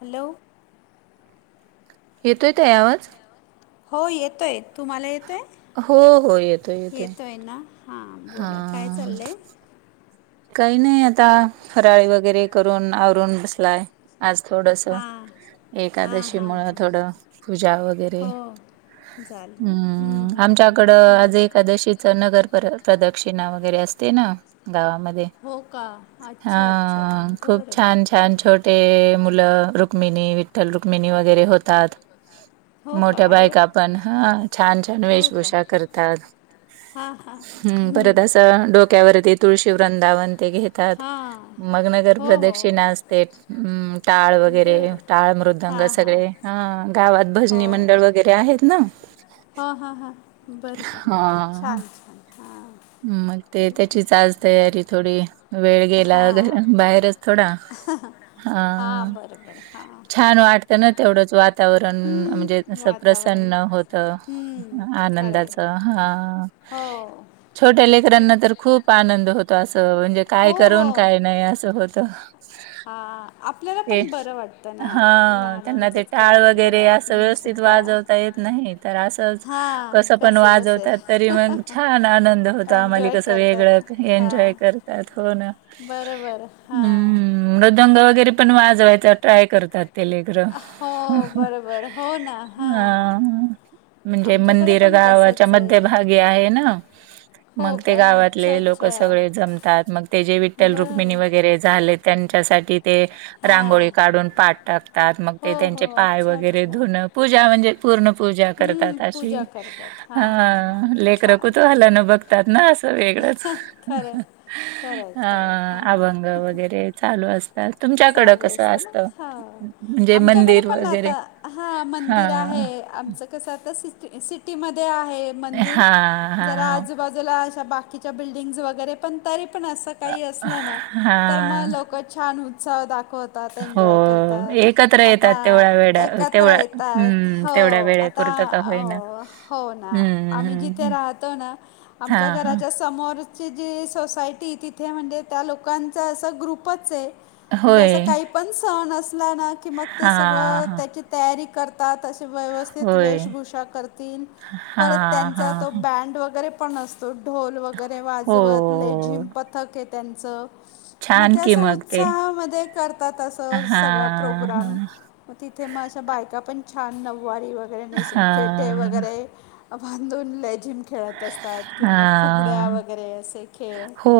Hello. येतोय ताई आवाज. हो येतोय तुम्हाला येतोय. हो हो येतोय येतोय. होय ना हां हा बोला काय? चाललंय. काही नाही आता फराळी वगैरे करून आवरून बसलाय. आज थोडंसं हां हां एकादशी हां मुळ हां थोडं पूजा वगैरे- हो चालेल ना हं, हम्म हं, आमच्याकडं हं. आज बरं एकादशी. तर नगर पर प्रदक्षिणा वगैरे असते ना गावामध्ये. हो का अच्छा अच्छा हा खूप बरं बरं छान! छान हम्म. छोटी- ते मुलं रुक्मिणी विठ्ठल रुक्मिणी वगैरे होतात. हो का मोठ्या अरे वा बायका पण हा छान हो का वेशभूषा करतात. हां हां हम्म परत असं डोक्यावरती तुळशी वृंदावन ते घेत- ात हां मग नगर हो हो प्रदक्षिणा अस ते टाळ वगैरे बरं टाळ मृदंग हां हां सगळे अ गावात भजनी मंडळ वगैरे- ते आहेत ना. हा, हा, हा, बर हां, छान हा. मग ते त्याचीच आज तयारी थोडी वेळ गेलार हां बाहेरच थोडा. [unintelligible] हा हां बरं बरं हां छान वाटतं ना तेवढच वातावरण म्हणजे- हम्म, असं वातावरण प्रसन्न होत हम्म, खरं आहे आनंदाच हा. हो. छोट्या लेकरांना तर खूप आनंद होतो असं म्हणजे काय? हो हो करून काय नाही असं होतं. होतं. हा आपल्याला ते पण बरं वाटतं ना हा त्यांना ते लहानांचंच काय टाळ वगैरे असं आपल्याला व्यवस्- सुद्धा -थितवाजवता येत नाही तर असच हां कसं पण कसे बसे वाजवतात तरी मग छान आनंद हो- -आम्हाले एन्जॉय कसं वेगळं करतात एन्जॉय करतात हो ना. बरं बरं हा. हम्म, मृदंग वगैरे पण वाजवायचा ट्राय करतात. ते लेकरं हो बरोबर हो ना हां. म्हणजे आमच्याकडे मंदिर पण गावाच्या तसंच आहे मध्यभागी आहे ना. हो मग ते का गावातले अच्छा लोक अच्छा सगळे जमतात मग ते जे विठ्ठल रुक्मिणी बरं वगैरे झालेत- त्यांच्यासाठी. ते रांगोळी हां काढून पाठ टाकतात हो ते हो त्यांचे पाय अच्छा वगैरे अच्छा धुून पूजा म्हणजे पूर्ण पूजा हं, करतात अशी. पूजा करतात हां हां हां हा लेकरं छान कुतूहलाने बघतात ना असं वेगळंच. खरं खरं आहे अ खरं आहे अभंग हां वगैरे चालू असत. तर तुमच्याकडं चालू कसं असते ना असत हा म्हणजे आमच्याकडे मंदिर पण वगैरे. आता हा मंदिर हां. आहे आमचं कसं आत सिटी सिटीमध्ये आहे. मंदिर हां, हां, जरा हां. आजूबाजूला अशा बाकीच्या बिल्डिंगज वगैरे पण तरीपण असं- काही असलं ना तर मग हां, लोकं छान उत्साह दाखवत- -तात एन्जॉय हो. करतात. एकत्र आता येतात तेवढ्या वेळा एकत्र तेवढ्या येतात हं, हो तेवढ्या आत- -ता वेळेपुरतं का होईना. हो ना हं, आम्ही हं, जिथे हं. राहतो. ना आमच्या हां, हां. घराच्या समोर- ते जे सोसायटी तिथे म्हणजे त्या लोकांचं असा ग्रुपच आहे. म्हणजे असं होय. काही पण सण असला ना की मग ते हां, सगळं हां. त्याची- तयारी करतात असे व्यवस्थित होय. वेशभूषा करतील. परत हां, त्यांचा हां, तो हां. बँड वगैरे- पण असतो ढोल वगैरे वाजवत हो. लेझिम पथक आहे त्यांच. मग छान ते की असं मग ते. उत्साहामध्ये करतात असं सगळं हां, प्रोग्राम. हां. मग तिथे मग अशा बायका पण छान नऊवारी वगैरे नेसून फेटे हां, वगैरे- बांधून लेझिम खेळत असतात किंवा मग फुगड्या हां. वगैरे असे- खेळ हो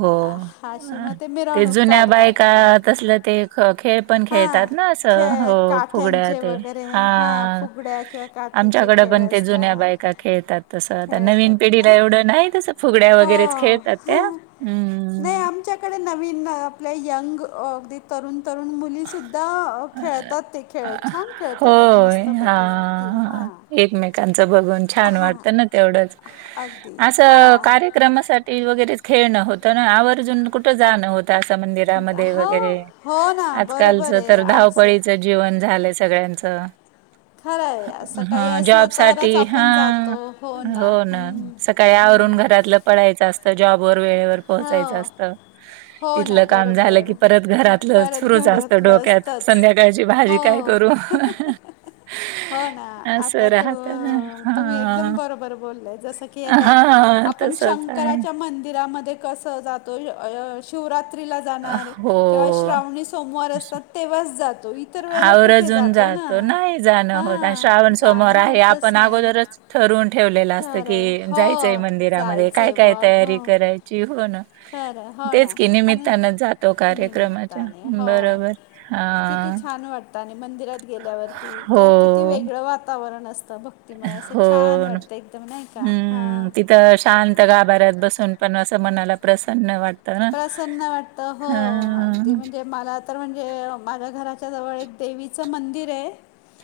हो अशी मग ते मिरवणूक जुन्या काढतात बायका मग तसलं ते -खेळ- पण हां खेळतात ना असं खेळ हो फुगड्या काठ्यांचे ते वगैरे हां हा. फुगड्या किंवा काठीचे आमच्याकडं खेळ पण ते जुन्या असतात बायका खेळतात. तसं आता नवीन खेळतात ना पिढीला एवढं नाही तसं फुगड्या वगैरेच- हो खेळतात त्या नाही हम्म. आमच्याकडे -नवीन आपल्या यंग अगदी- तरुण तरुण मुली सुद्धा अ खेळतात. ते अ, खेळ छान खेळतात. आणि होय. मस्त! पैकी - हा. त्यांचं बघून छान वाटतं ना तेवढच अगदी असं हां. कार्य क्रमासाठी वगैरे खेळणं होतं ना आव- आजून कुठं? जाणं होत अस होतं मंदिरामध्ये असं हो वगैरे. हो ना बरोबर आजकालचं आहे तर असं धावपळीच जीवन झालंय सगळ्यांचं. खरं आहे असं काही हा असलं जॉब तरच साठी हा आपण जातो हो ना हम्म. स- काय आवरून घरातलं पडायचं असतं जॉबवर वेळेवर. पोहोचायचं हो असत हो ना तिथलं काम झालं की बरोबर परत घरातलं- परत चालूच असतं घरातलं डोक्यात असतंच संध्याकाळची भाजी काय? करू. हं हो ना असं आता तू राहत ना तुम्ही एकदम हा बरोबर बोललाय जसं की आता आप- हा आपण तसच आहे. शंकराच्या मंदिरामध्ये कसं? जातो य श- शिवरात्रीला जाणार हो किंवा श्रावणी सोमवार असतात तेव्हाच जातो इत. आवर्जून जातो नाही जाणं होत. आणि श्रावण हां सोमवार जाणं आहे होतच आपण नाही अगोदरच- ठरून ठेवलेलं असतं खरं की हो जायचंय मंदिरामध्ये काय? जायचंय व काय? हो तयारी करायची हो ना. खरं हो तेच ना कि आणि निमित्तान जातो कार्यक्रमाच्या निमित्ताने हो बरोबर किती हा. छान वाटत आणि मंदिरात गेल्यावरती हो काय किती? वेगळं वातावरण असतं बघ हो हम्म हां तिथं शांत गाभऱ्यात बसून पण असं मनाला प्रसन्न वाटत. प्रसन्न वाटत हो अगदी म्हणजे मला- तर म्हणजे माझ्या घराच्या जवळ एक देवीचं मंदिर आहे.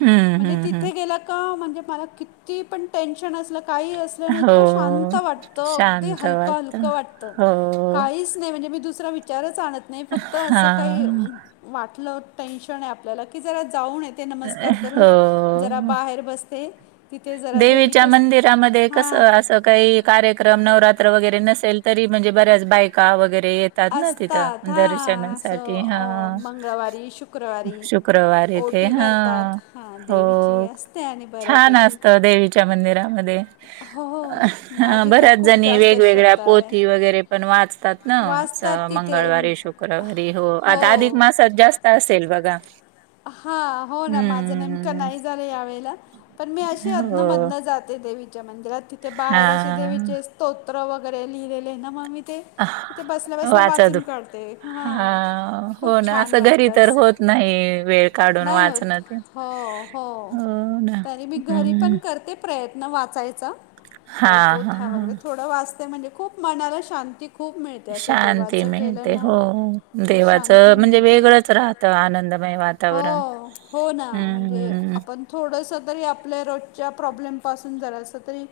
हं, म्हणजे हं, हं. तिथे गे का? म्हणजे मला किती पण टेन्शन असल- काही असल ना इतकं हो. शांत वाटतं अगदी शांत हलकं वाटतं. हलकं वाटतं. हो. काहीच नाही म्हणजे मी दुसरा विचारच आणत नाही फक्त असं काही- हां. वाटलं टेन्शन आहे आपल्याला की जरा जाऊन ये ते नमस्कार हो. करून- जरा बाहेर बसते. तिथे जरा देवीच्या देवीचे मंदिरामध्ये कसं हां असं काही- कार्यक्रम नवरात्र वगैरे नसेल तरी म्हणजे बऱ्याच बायका वगैरे येत- येतात ना तिथं असतात हां असं दर्शनासाठी अ, हा. मंगळवारी शुक्रवारी शुक्रवारी ते ओटी ह भरतात हां हो देवीची असते आणि छान बऱ्यापैकी असतं. देेवीच्या मंदिरामध्ये. हो हो माझी तर बऱ्याच खूप जणी जास्त वेगवेगळ्या श्रद्धा पोथी आहे वगैरे पण वाचतात. न वाचतात असं तिथे मंगळवारी, शुक्रवारी हो आता अधिक मासात जास्त असेल बघा. हा हो ना माझं नेमकं हम्म नाही झालं यावेेळेला. पण मी अशी अधन हो मधन जाते देवीच्या मंदिरात तिथे बाहेर असे हा. देवीचे- स्तोत्र वगैरे लिहिलेले आहे ना मग तिथे ते बसल्या बसल्या वाचत वाचून काढते हा हो खूप ना छान असं घरी वाटतं तर असं. होत नाही वेळ काढून नाही होत वाचणं ते. हो हो ना तरी मी घरी पण हम्म करते प्रयत्न वाचायचा हा काही हा पोथ्या हा. वगैरे थोडं वाचत म्हणजे खूप- मनाला शांती खूप मिळते. असं शांती देवाचं केलं मिळते ना हो की शांती देवाचं म्हणजे मिळते वेगळंच राहतं आनंदमय वाता- हो हो ना म्हणजे आपण. थोडंस तरी आपल्या रोजच्या प्रॉब्लेम पाासून जरास तरी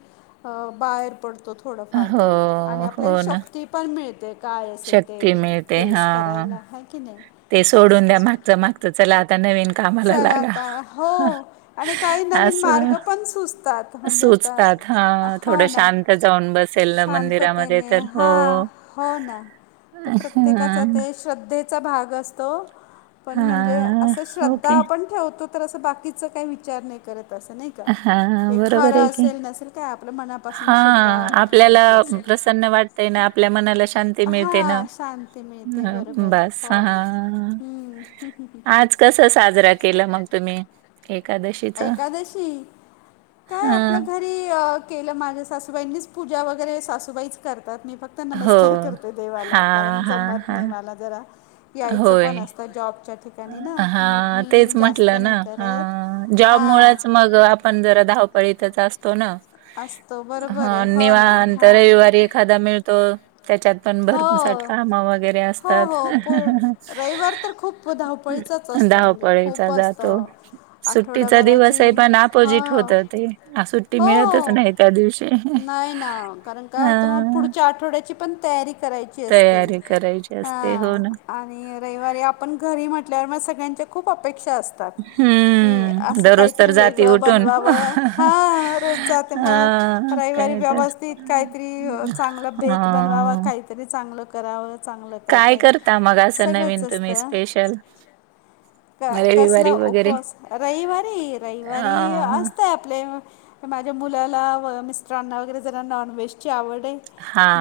बाहेर पडतो - थोडंफार हो तरी आणि आपल्याला हो ना शक्ती पण मिळते काय असेल शक्ती ते. मिळते हा फेस करायला हाय की नाही. ते असं सोडून द्या मागचं माग. तर चला आता नवीन कामाला चला लागा आता हो आणि काही नवीन असं. मार्ग पण सुचतात म्हणजे आता सुचतात हा हो थोडं ना शांत जाऊन बसेल ना मंदिरामध्ये शांततेने तर हो. हां हो ना तर प्रत्येकाच हा ते. श्रद्धेचा भाग असतो पण म्हणजे- असं हा श्रद्धा ओके आपण ठेवतो तर अस बाकीच काही विचार नाही करत असं नाही. हा हे बरोबर खरं आहे की असेल नसेल काय आपलं मनापासून शुद्धा हां, आपल्याला ठेवायची अस. प्रसन्न वाटतंय ना, आपल्या मनाला शांती मिळते ना. हा शांती मिळते अ, बरोबर बस हो ना हम्म. हं. कसा? साजरा केलं मग तुम्ही एकादशीचा. एकादशी. काय आपलं घरी केलं माझ्या सासूबाईंनीच पूजा वगैरे सासूबाईच करतात मी फक्त- फक्त हो. नमस्कार करते देवाला हां, कारण हां, जमत नाही हां. मला. जरा यायच पण होय. असत जॉबच्या ठिकाणी. ठिकाणी ना मग हां, मी जास्त नाही करत. जॉब हां मुळच मग आपण जरा धावपळी तच असतो ना. असतो बरोबर आहे हा हो ना निवांत हां रविवारी एखादा मिळतो त्याच्यात. पण भरमसाठ हो कामं वगैरे हो असतात. हो पूर रविवार तर खूप धावपळीचाच असतो धाव म्हणजे पळीचा खूप जातो. असतं सुट्टीचा दिवस आठवडाभराची आहे पण हो अपोजिट होत ते. आ, सुट्टी मिळतच हो नाही त्या दिवशी. नाही ना कारण काय होत मग हां, पुढच्या आठवड्याची पण तयारी- करायची असते तयारी करायची असते. हो हा. ना. आणि रविवारी आपण घरी म्हटल्यावर मग सगळ्यांच्या खूप अपेक्षा असतात. की हम्म अस दररोज काहीतरी तर जाती वेगळं उठून. बनवाव हा. रोज जाते अ मग काय रविवारी तर व्यवस्थित काहीतरी चांगल बेत बनवाव अ काहीतरी- तरी चांगलं कराव चांग काय? करता मग असं नवीन तुम्ही स्पेशल. कसला रविवारी वगैरे? उपवास रविवारी, अ रविवारी असतंय आपले- तर माझ्या मुलाला व मिस्टरांना वगैरे जरा नॉनव्हेजची आवड आहे.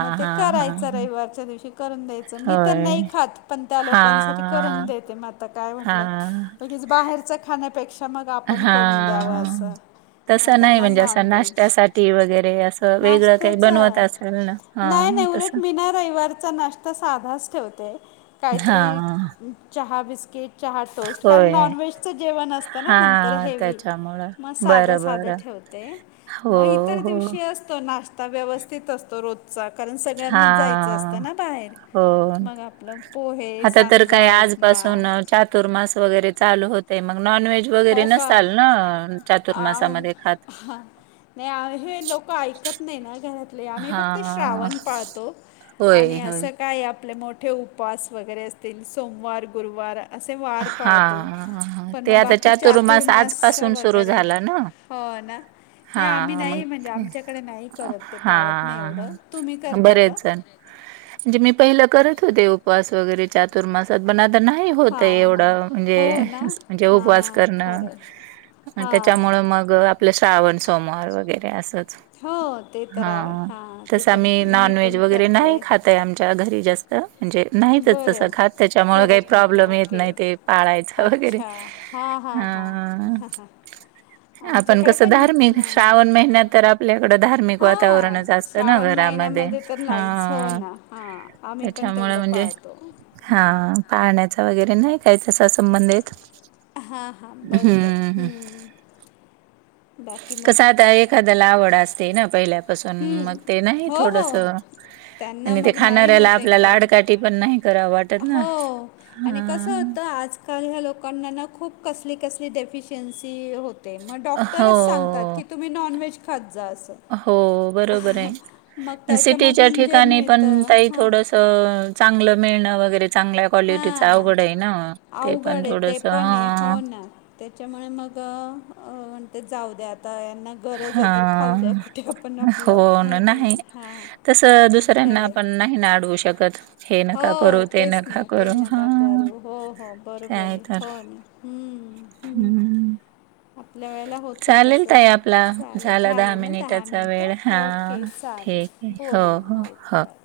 मग ते हां हां करायचं रविवारच्या दिवशी करून द्यायचं मी तर होय. नाही खात पण त्या लोकांसाठी करून हां देते म आता काय म्हटल हां उगीच बाहेरच खाण्यापेक्षा मग आपण करून द्यावं हां. असं. मग तसं नाही त्यांना म्हणजे असं नॉनव्हेज नाश्त्यासाठी वगैरे असं वेगळं काही बनवत नाश्त्याचं असाल ना. नाही हां नाही उलट तसं मी ना. रविवारचा नाश्ता साधाच ठेवते काहीतरी हां चहा, बिस्किट. चहा टोस्ट कारण होय नॉनव्हेजचं जेवण असतं ना नंतर हां हेवी त्याच्यामुळं. मग साधं बरं बरं साधं ठेवते. हो, मग इतर हो. दिवशी असतो नाश्ता व्यवस्थित असतो रो- चा कारण सगळ्यांना जायचं असतं हां. ना बाहेर. हो. मग आपलं पोहे, आता तर काय सांजा, उपमा. आजपासून अ, चातुर्मास वगैरे चालू होतंय मग नॉन व्हेज व्हेज वगैरे हो का नसताल ना चातुर्मासा आम मध्ये खात. हा नाही हे लोकं ऐकत नाही ना घरात. आम्ही फक्त हां. श्रावण पाळतो आणि होय, होय. असं काय? आपले मोठ मोठे उपवास वगैरे असतील सोमवार, गुरुवार, असे वार पाळतो. हां. हां. पण ते मग आता बाकी बाकि चातुर्मास आजपासून सुरू वगैरे झाला ना? हो ना. नाही आम्ही हां. मग नाही म्हणजे ते आमच्याकडे नाही करत ते पाळत नाही हां. एवढं तुम्ही करता का? बरेच म्हणजे मी पहिलं करत होते उपवास वगैरे चातुर्मासात पण आता नाही ते हां हां एवढं हो म्हणजे ना म्हणजे उपवास हां करणं खरं आहे हां त्याच्यामुळं मग- ग आपलं श्रावण सोमवार वगैरे असंच. हो ते तर आहे हा हां ते तसं तर आम्ही मी नॉन व्हेज पण वगैरे करते नाही खात. आमच्या घरी जास्त म्हणजे नाहीतच तसं बरं खात त्याच्यामुळे काही करत नाही प्रॉब्लेम येत ओके नाही ते पाळायचं वगैरे अच्छा हां ह. हां हां आपण आमच्याकडे कसं पण धार्मिक श्रावण महिन्यात तर आपल्याला कड धार्म हा श्रावण महिन्यामध्ये तर नाहीच हो हा. ना. आम्ही पण त्याच्यामुळे तेवढं म्हणजे पाळतो. हा हं. पाळण्याचं वगैरे नाही. काही तसा संबंध येत हां हां बरोबर हम्म हम्. हं. बाकी मग कसं आता एखाद्याला आवड असते ना पहिल्या. पासून मग हं. ते नाही हो हो थोडंसं त्यांना आणि ते मग नाही खाऱ्याला होत आपल्या आड एकदम काटी पण नाही कराव ट हो आणि कसं हो- त आजकाल ह्या लोकांना ना खूप कसली कसली डेफिशियन्सी होत. ते मग डॉक्टरच सांगतात हो. की तुम्ही नॉनव्हेज खात जा असं. हो बरोबर आहे मग पण सिटीच्या त्याच्यामधून जे ठिकाणी पण मिळतं ताई हां थोडंसं. अ चांगलं मिळणं वगैरे चांगला क्वालिटीच हां अवघड आहे ना ते पण अवघड आहे ते थोडंसं पण आहे अं हो ना त्याच्यामुळे मग म्हणते जाऊ द्या आता यांना गरज आहे तर हा खाऊ द्या कुठे आपण हो आपलं ना होय की नाही हां कसं दुस दुसऱ्यांना खरे आपण नाही ना अडवू शकत. हे हो नका करू, ते तेच नका ना करू. तेच ना नका हां. करू हो हो बरोबर काय आहे तर. हो ना हम्म. हम्. हं. आपल्या वेळेला होतं चालेल ताई तसं आपला चालेल झाला झाले ना दहा मिनिटाचा वेळ. मिनटं ओके हां. ठीक आहे. चालेल हो, बोलू म हो, हां ओके हो. बाय.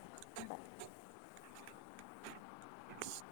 बाय [unintelligible]